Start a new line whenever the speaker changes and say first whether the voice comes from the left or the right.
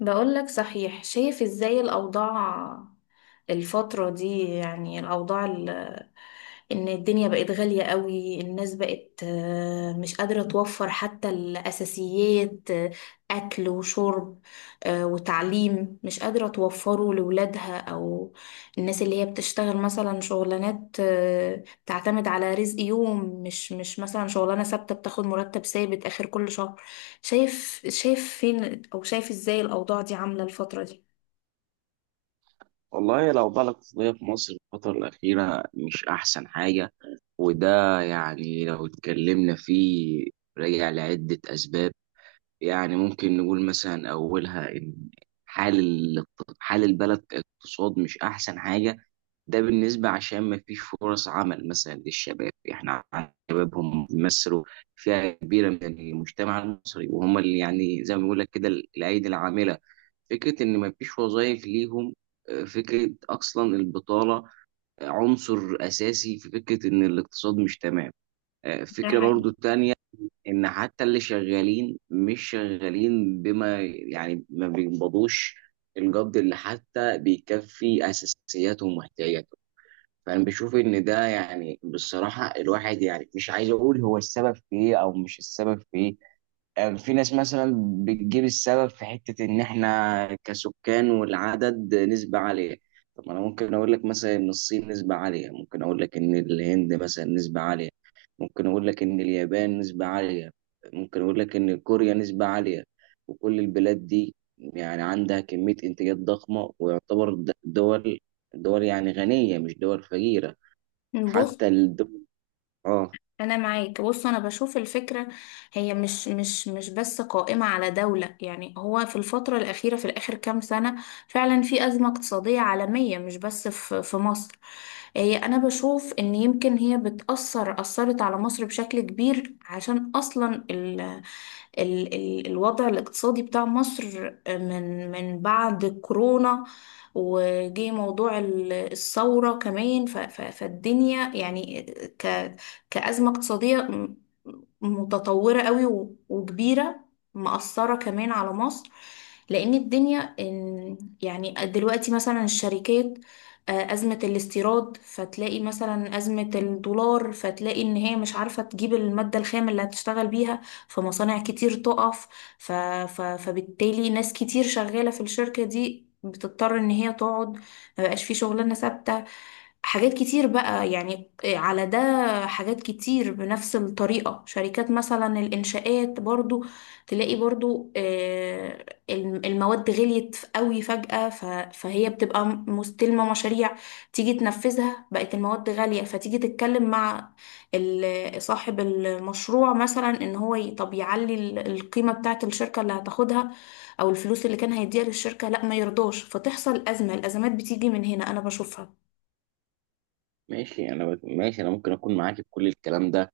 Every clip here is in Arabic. left: بقول لك، صحيح. شايف ازاي الأوضاع الفترة دي؟ يعني الأوضاع، ان الدنيا بقت غالية قوي. الناس بقت مش قادرة توفر حتى الأساسيات، أكل وشرب، وتعليم مش قادرة توفره لولادها، أو الناس اللي هي بتشتغل مثلا شغلانات، بتعتمد على رزق يوم، مش مثلا شغلانة ثابتة بتاخد مرتب ثابت آخر كل شهر. شايف فين، أو شايف إزاي الأوضاع دي عاملة الفترة دي؟
right: والله لو بقى الاقتصادية في مصر الفترة الأخيرة مش أحسن حاجة. وده يعني لو اتكلمنا فيه راجع لعدة أسباب. يعني ممكن نقول مثلا أولها إن حال ال- حال البلد كاقتصاد مش أحسن حاجة. ده بالنسبة عشان ما فيش فرص عمل مثلا للشباب، احنا عندنا شبابهم بيمثلوا فئة كبيرة من المجتمع المصري، وهم اللي يعني زي ما بيقول لك كده الأيدي العاملة. فكرة إن ما فيش وظائف ليهم، فكرة أصلا البطالة، عنصر أساسي في فكرة إن الاقتصاد مش تمام.
left: ده
right: فكرة
left: حقيقي.
right: برضو تانية، إن حتى اللي شغالين مش شغالين بما يعني ما بيقبضوش الجد اللي حتى بيكفي أساسياتهم واحتياجاتهم. فانا بشوف ان ده يعني بصراحه الواحد يعني مش عايز اقول هو السبب في ايه او مش السبب في ايه. يعني في ناس مثلا بتجيب السبب في حته ان احنا كسكان والعدد نسبه عاليه. طب ما انا ممكن اقول لك مثلا ان الصين نسبه عاليه، ممكن اقول لك ان الهند مثلا نسبه عاليه، ممكن اقول لك ان اليابان نسبه عاليه، ممكن اقول لك ان كوريا نسبه عاليه. وكل البلاد دي يعني عندها كميه انتاجات ضخمه، ويعتبر دول يعني غنيه مش دول فقيره، حتى
left: بص،
right: الدول. اه
left: انا معاك. بص، انا بشوف الفكره. هي مش بس قائمه على دوله، يعني هو في الفتره الاخيره، في الاخر كام سنه، فعلا في ازمه اقتصاديه عالميه، مش بس في مصر. هي انا بشوف ان يمكن هي بتاثر، اثرت على مصر بشكل كبير، عشان اصلا ال الوضع الاقتصادي بتاع مصر من بعد كورونا، وجي موضوع الثورة كمان، فالدنيا يعني كأزمة اقتصادية متطورة قوي وكبيرة، مأثرة كمان على مصر. لأن الدنيا يعني دلوقتي مثلا الشركات، أزمة الاستيراد، فتلاقي مثلا أزمة الدولار، فتلاقي إن هي مش عارفة تجيب المادة الخام اللي هتشتغل بيها، فمصانع كتير تقف. فبالتالي ناس كتير شغالة في الشركة دي بتضطر إن هي تقعد، مبقاش في شغلانة ثابتة، حاجات كتير بقى يعني على ده. حاجات كتير بنفس الطريقة، شركات مثلا الإنشاءات برضو، تلاقي برضو المواد غليت قوي فجأة، فهي بتبقى مستلمة مشاريع، تيجي تنفذها بقت المواد غالية، فتيجي تتكلم مع صاحب المشروع مثلا ان هو، طب يعلي القيمة بتاعة الشركة اللي هتاخدها، او الفلوس اللي كان هيديها للشركة، لا ما يرضاش، فتحصل أزمة. الأزمات بتيجي من هنا أنا بشوفها.
right: ماشي، ماشي انا ممكن اكون معاك في كل الكلام ده.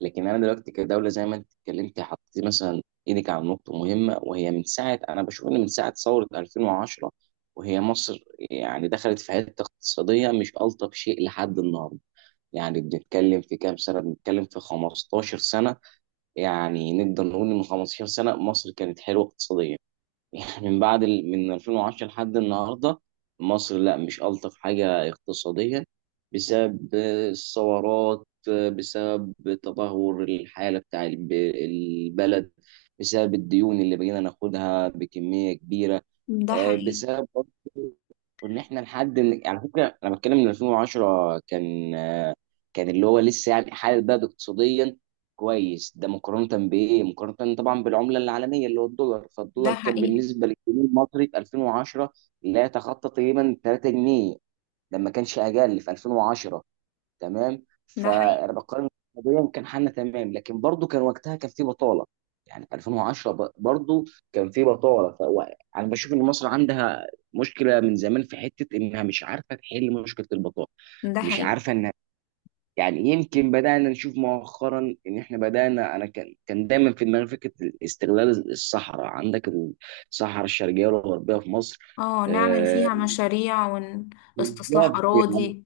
right: لكن انا دلوقتي كدوله زي ما انت اتكلمتي حطيتي مثلا ايدك على نقطه مهمه، وهي من ساعه انا بشوف ان من ساعه ثوره 2010 وهي مصر يعني دخلت في حته اقتصاديه مش الطف شيء لحد النهارده. يعني بنتكلم في كام سنة؟ بنتكلم في 15 سنة. يعني نقدر نقول إن من 15 سنة مصر كانت حلوة اقتصاديا. يعني من بعد من 2010 لحد النهارده مصر لا مش ألطف حاجة اقتصاديا. بسبب الثورات، بسبب تدهور الحالة بتاع البلد، بسبب الديون اللي بقينا ناخدها بكمية كبيرة،
left: ده حقيقي.
right: بسبب... وان احنا لحد على فكره انا بتكلم من 2010 كان اللي هو لسه يعني حال البلد اقتصاديا كويس. ده مقارنه بايه؟ مقارنه طبعا بالعمله العالميه اللي هو الدولار.
left: ده
right: فالدولار كان
left: حقيقي.
right: بالنسبه للجنيه المصري في 2010 لا يتخطى تقريبا 3 جنيه، ده ما كانش اقل في 2010، تمام.
left: ده حقيقي.
right: فانا بقارن قضيا كان حالنا تمام، لكن برضو كان وقتها كان في بطاله. يعني 2010 برضو كان في بطاله. فانا بشوف ان مصر عندها مشكله من زمان في حته انها مش عارفه تحل مشكله البطاله،
left: ده
right: مش
left: حقيقي.
right: عارفه انها... يعني يمكن بدانا نشوف مؤخرا ان احنا بدانا، انا كان دايما في دماغي فكره استغلال الصحراء عندك، الصحراء الشرقيه والغربيه في مصر.
left: اه، نعمل
right: آه،
left: فيها مشاريع. واستصلاح
right: بالظبط يعني.
left: أراضي.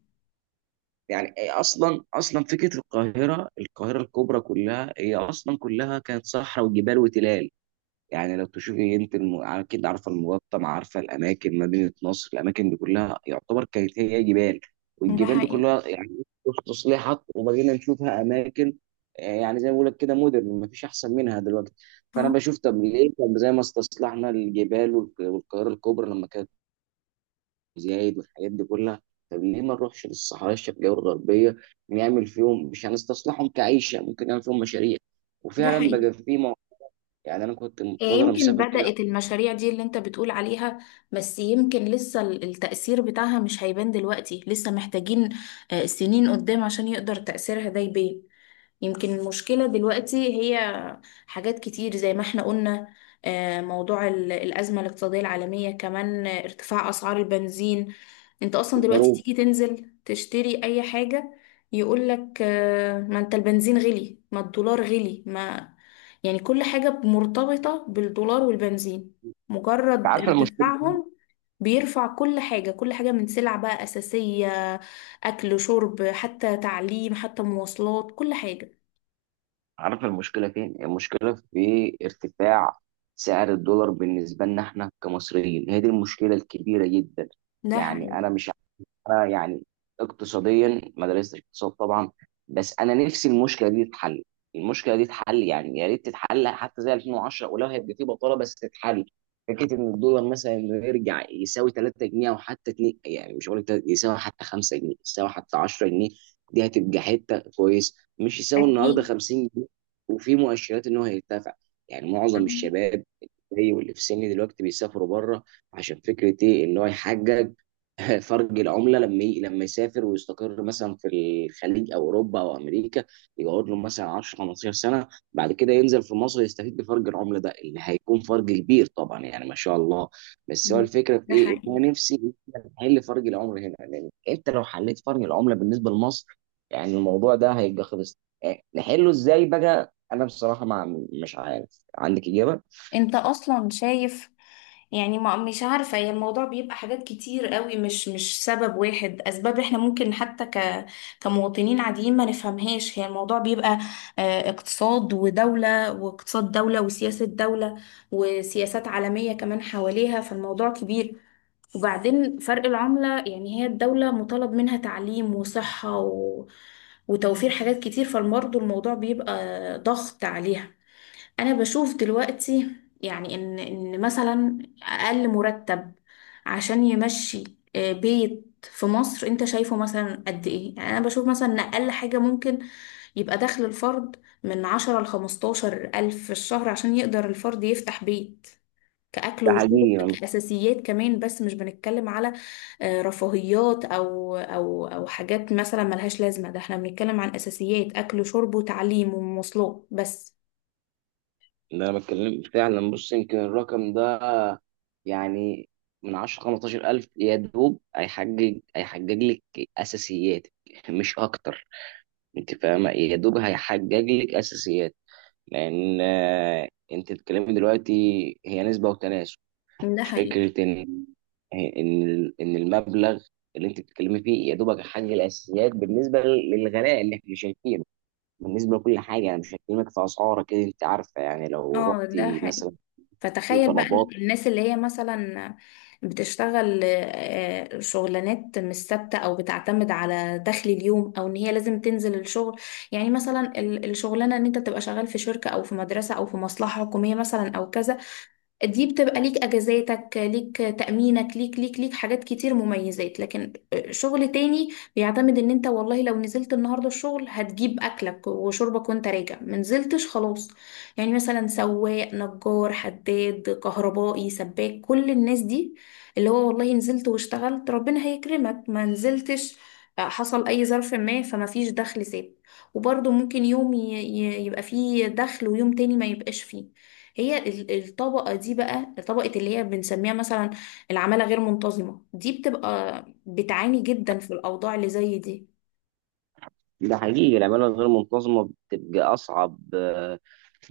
right: يعني إيه اصلا، اصلا فكره القاهره الكبرى كلها، هي اصلا كلها كانت صحراء وجبال وتلال. يعني لو تشوفي انت اكيد عارفه المقطم، عارفه الاماكن، مدينه نصر، الاماكن دي كلها يعتبر كانت هي جبال.
left: ده
right: والجبال دي
left: حقيقي.
right: كلها يعني تصليحات، وبقينا نشوفها اماكن، يعني زي ما بقول لك كده مودرن مفيش احسن منها دلوقتي. فانا
left: اه،
right: بشوف طب ليه، زي ما استصلحنا الجبال والقاهره الكبرى لما كانت زايد والحاجات دي كلها. طب ليه ما نروحش للصحراء الشرقية والغربية؟ نعمل فيهم، مش هنستصلحهم كعيشة، ممكن نعمل فيهم مشاريع.
left: ده
right: وفعلا
left: حقيقي.
right: بقى في يعني أنا كنت من فترة
left: يمكن
right: مسافر كده
left: بدأت المشاريع دي اللي انت بتقول عليها، بس يمكن لسه التأثير بتاعها مش هيبان دلوقتي، لسه محتاجين سنين قدام عشان يقدر تأثيرها ده يبان. يمكن المشكلة دلوقتي هي حاجات كتير زي ما احنا قلنا، موضوع الأزمة الاقتصادية العالمية كمان، ارتفاع أسعار البنزين. انت
right: في
left: أصلا دلوقتي
right: الغروب.
left: تيجي تنزل تشتري أي حاجة يقولك ما انت البنزين غلي، ما الدولار غلي، ما... يعني كل حاجة مرتبطة بالدولار والبنزين، مجرد
right: عارف المشكلة
left: ارتفاعهم بيرفع كل حاجة، كل حاجة من سلع بقى أساسية، أكل، شرب، حتى تعليم، حتى مواصلات، كل حاجة.
right: عارف المشكلة فين؟ المشكلة في ارتفاع سعر الدولار بالنسبة لنا احنا كمصريين، هي دي المشكلة الكبيرة جدا.
left: ده
right: يعني
left: حقيقي.
right: أنا مش انا يعني اقتصاديا ما درستش اقتصاد طبعا. بس انا نفسي المشكله دي تتحل، المشكله دي تتحل يعني، يا ريت تتحل حتى زي 2010 ولو هيبقى في بطاله بس تتحل. فكره ان الدولار مثلا إنه يرجع يساوي 3 جنيه، او حتى 2، يعني مش هقول لك يساوي حتى 5 جنيه، يساوي حتى 10 جنيه، دي هتبقى حته كويس، مش يساوي النهارده
left: أكيد.
right: 50 جنيه. وفي مؤشرات ان هو هيرتفع. يعني معظم الشباب زي واللي في سني دلوقتي بيسافروا بره، عشان فكره ايه؟ ان هو يحقق فرق العمله لما لما يسافر ويستقر مثلا في الخليج او اوروبا او امريكا. يقعد له مثلا 10 15 سنه، بعد كده ينزل في مصر يستفيد بفرق العمله ده، اللي هيكون فرق كبير طبعا يعني ما شاء الله. بس هو
left: مم.
right: الفكره في
left: ده
right: ايه؟ ان
left: حقيقي.
right: انا نفسي نحل فرق العمله هنا، لان انت لو حليت فرق العمله بالنسبه لمصر، يعني الموضوع ده هيبقى خلص. نحله ازاي بقى؟ انا بصراحه ما مش عارف، عندك اجابه؟
left: انت اصلا شايف. يعني ما مش عارفة، هي الموضوع بيبقى حاجات كتير قوي، مش سبب واحد، اسباب احنا ممكن حتى كمواطنين عاديين ما نفهمهاش. هي الموضوع بيبقى اقتصاد ودولة، واقتصاد دولة، وسياسة دولة، وسياسات عالمية كمان حواليها، فالموضوع كبير. وبعدين فرق العملة، يعني هي الدولة مطالب منها تعليم وصحة وتوفير حاجات كتير، فالمرضى الموضوع بيبقى ضغط عليها. انا بشوف دلوقتي يعني ان مثلا اقل مرتب عشان يمشي بيت في مصر، انت شايفه مثلا قد ايه؟ يعني انا بشوف مثلا ان اقل حاجة ممكن يبقى دخل الفرد من 10 لـ15 ألف في الشهر، عشان يقدر الفرد يفتح بيت، كأكل
right: ده
left: وشرب،
right: حقيقي
left: كأساسيات كمان، بس مش بنتكلم على رفاهيات، او حاجات مثلا ملهاش لازمة. ده احنا بنتكلم عن أساسيات أكل وشرب وتعليم ومواصلات بس.
right: اللي انا بتكلم فعلا. بص، يمكن الرقم ده يعني من 10 15 الف يا دوب هيحجج لك اساسياتك مش اكتر. انت فاهمه؟ يا دوب هيحجج لك اساسيات. لان انت بتتكلمي دلوقتي هي نسبه وتناسب.
left: ده حقيقي.
right: فكره ان ان المبلغ اللي انت بتتكلمي فيه يا دوبك هيحجج الاساسيات بالنسبه للغلاء اللي احنا شايفينه، بالنسبه لكل حاجه. انا مش هكلمك في اسعار كده، انت عارفه، يعني لو
left: اه، ده
right: رحتي
left: حقيقي.
right: مثلا في
left: فتخيل بقى
right: طلبات...
left: الناس اللي هي مثلا بتشتغل شغلانات مش ثابته، او بتعتمد على دخل اليوم، او ان هي لازم تنزل الشغل. يعني مثلا الشغلانه ان انت تبقى شغال في شركه، او في مدرسه، او في مصلحه حكوميه مثلا، او كذا، دي بتبقى ليك اجازاتك، ليك تأمينك، ليك حاجات كتير مميزات. لكن شغل تاني بيعتمد ان انت والله لو نزلت النهارده الشغل هتجيب اكلك وشربك وانت راجع، ما نزلتش خلاص. يعني مثلا سواق، نجار، حداد، كهربائي، سباك، كل الناس دي اللي هو والله نزلت واشتغلت ربنا هيكرمك، ما نزلتش حصل اي ظرف ما، فما فيش دخل ثابت. وبرضه ممكن يوم يبقى فيه دخل، ويوم تاني ما يبقاش فيه. هي الطبقة دي بقى، طبقة اللي هي بنسميها مثلا العمالة غير منتظمة، دي بتبقى بتعاني جدا في الأوضاع اللي زي دي.
right: ده حقيقي، العمالة الغير منتظمة بتبقى أصعب،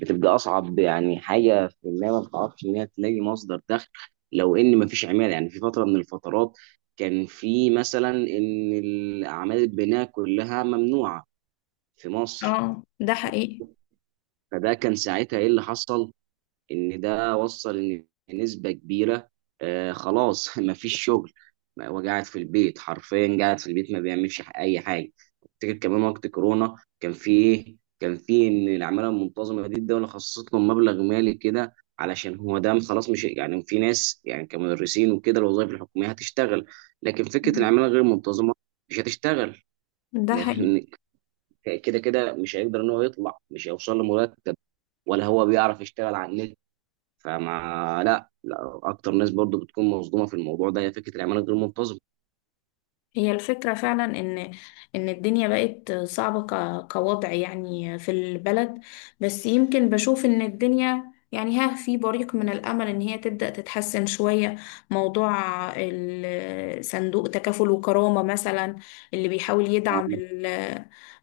right: بتبقى أصعب يعني حاجة، في إنها ما بتعرفش إنها تلاقي مصدر دخل. لو إن ما فيش عمالة، يعني في فترة من الفترات كان في مثلا إن الأعمال البناء كلها ممنوعة في مصر.
left: اه، ده حقيقي.
right: فده كان ساعتها إيه اللي حصل؟ ان ده وصل ان نسبه كبيره خلاص ما فيش شغل، وقاعد في البيت حرفيا، قاعد في البيت ما بيعملش اي حاجه. افتكر كمان وقت كورونا كان في ايه؟ كان في ان العماله المنتظمه دي الدوله خصصت لهم مبلغ مالي كده، علشان هو ده خلاص، مش يعني في ناس يعني كمدرسين وكده الوظائف الحكوميه هتشتغل. لكن فكره العماله غير المنتظمه مش هتشتغل،
left: ده حقيقي.
right: لان كده كده مش هيقدر ان هو يطلع، مش هيوصل لمرتب، ولا هو بيعرف يشتغل على النت. فما لا اكتر ناس برضو بتكون مصدومه في الموضوع ده، هي فكره العماله غير منتظمه.
left: هي الفكرة فعلا إن الدنيا بقت صعبة كوضع يعني في البلد، بس يمكن بشوف إن الدنيا يعني في بريق من الأمل إن هي تبدأ تتحسن شوية. موضوع صندوق تكافل وكرامة مثلا، اللي بيحاول
right: آه،
left: يدعم ال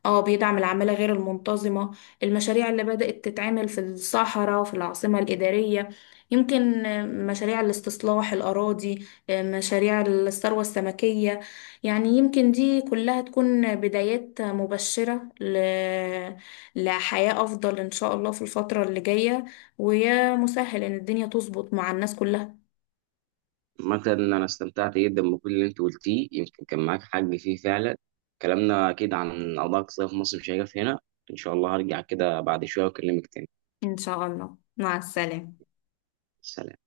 left: اه بيدعم العمالة غير المنتظمة، المشاريع اللي بدأت تتعمل في الصحراء، في العاصمة الإدارية، يمكن مشاريع الاستصلاح الأراضي، مشاريع الثروة السمكية. يعني يمكن دي كلها تكون بدايات مبشرة لحياة أفضل إن شاء الله في الفترة اللي جاية، ويا مسهل إن الدنيا تظبط مع الناس كلها.
right: مثلا انا استمتعت جدا بكل اللي انت قلتيه، يمكن كان معاك حق فيه فعلا. كلامنا اكيد عن قضايا اقتصادية في مصر مش هيقف هنا، ان شاء الله هرجع كده بعد شويه واكلمك تاني.
left: إن شاء الله، مع السلامة.
right: سلام.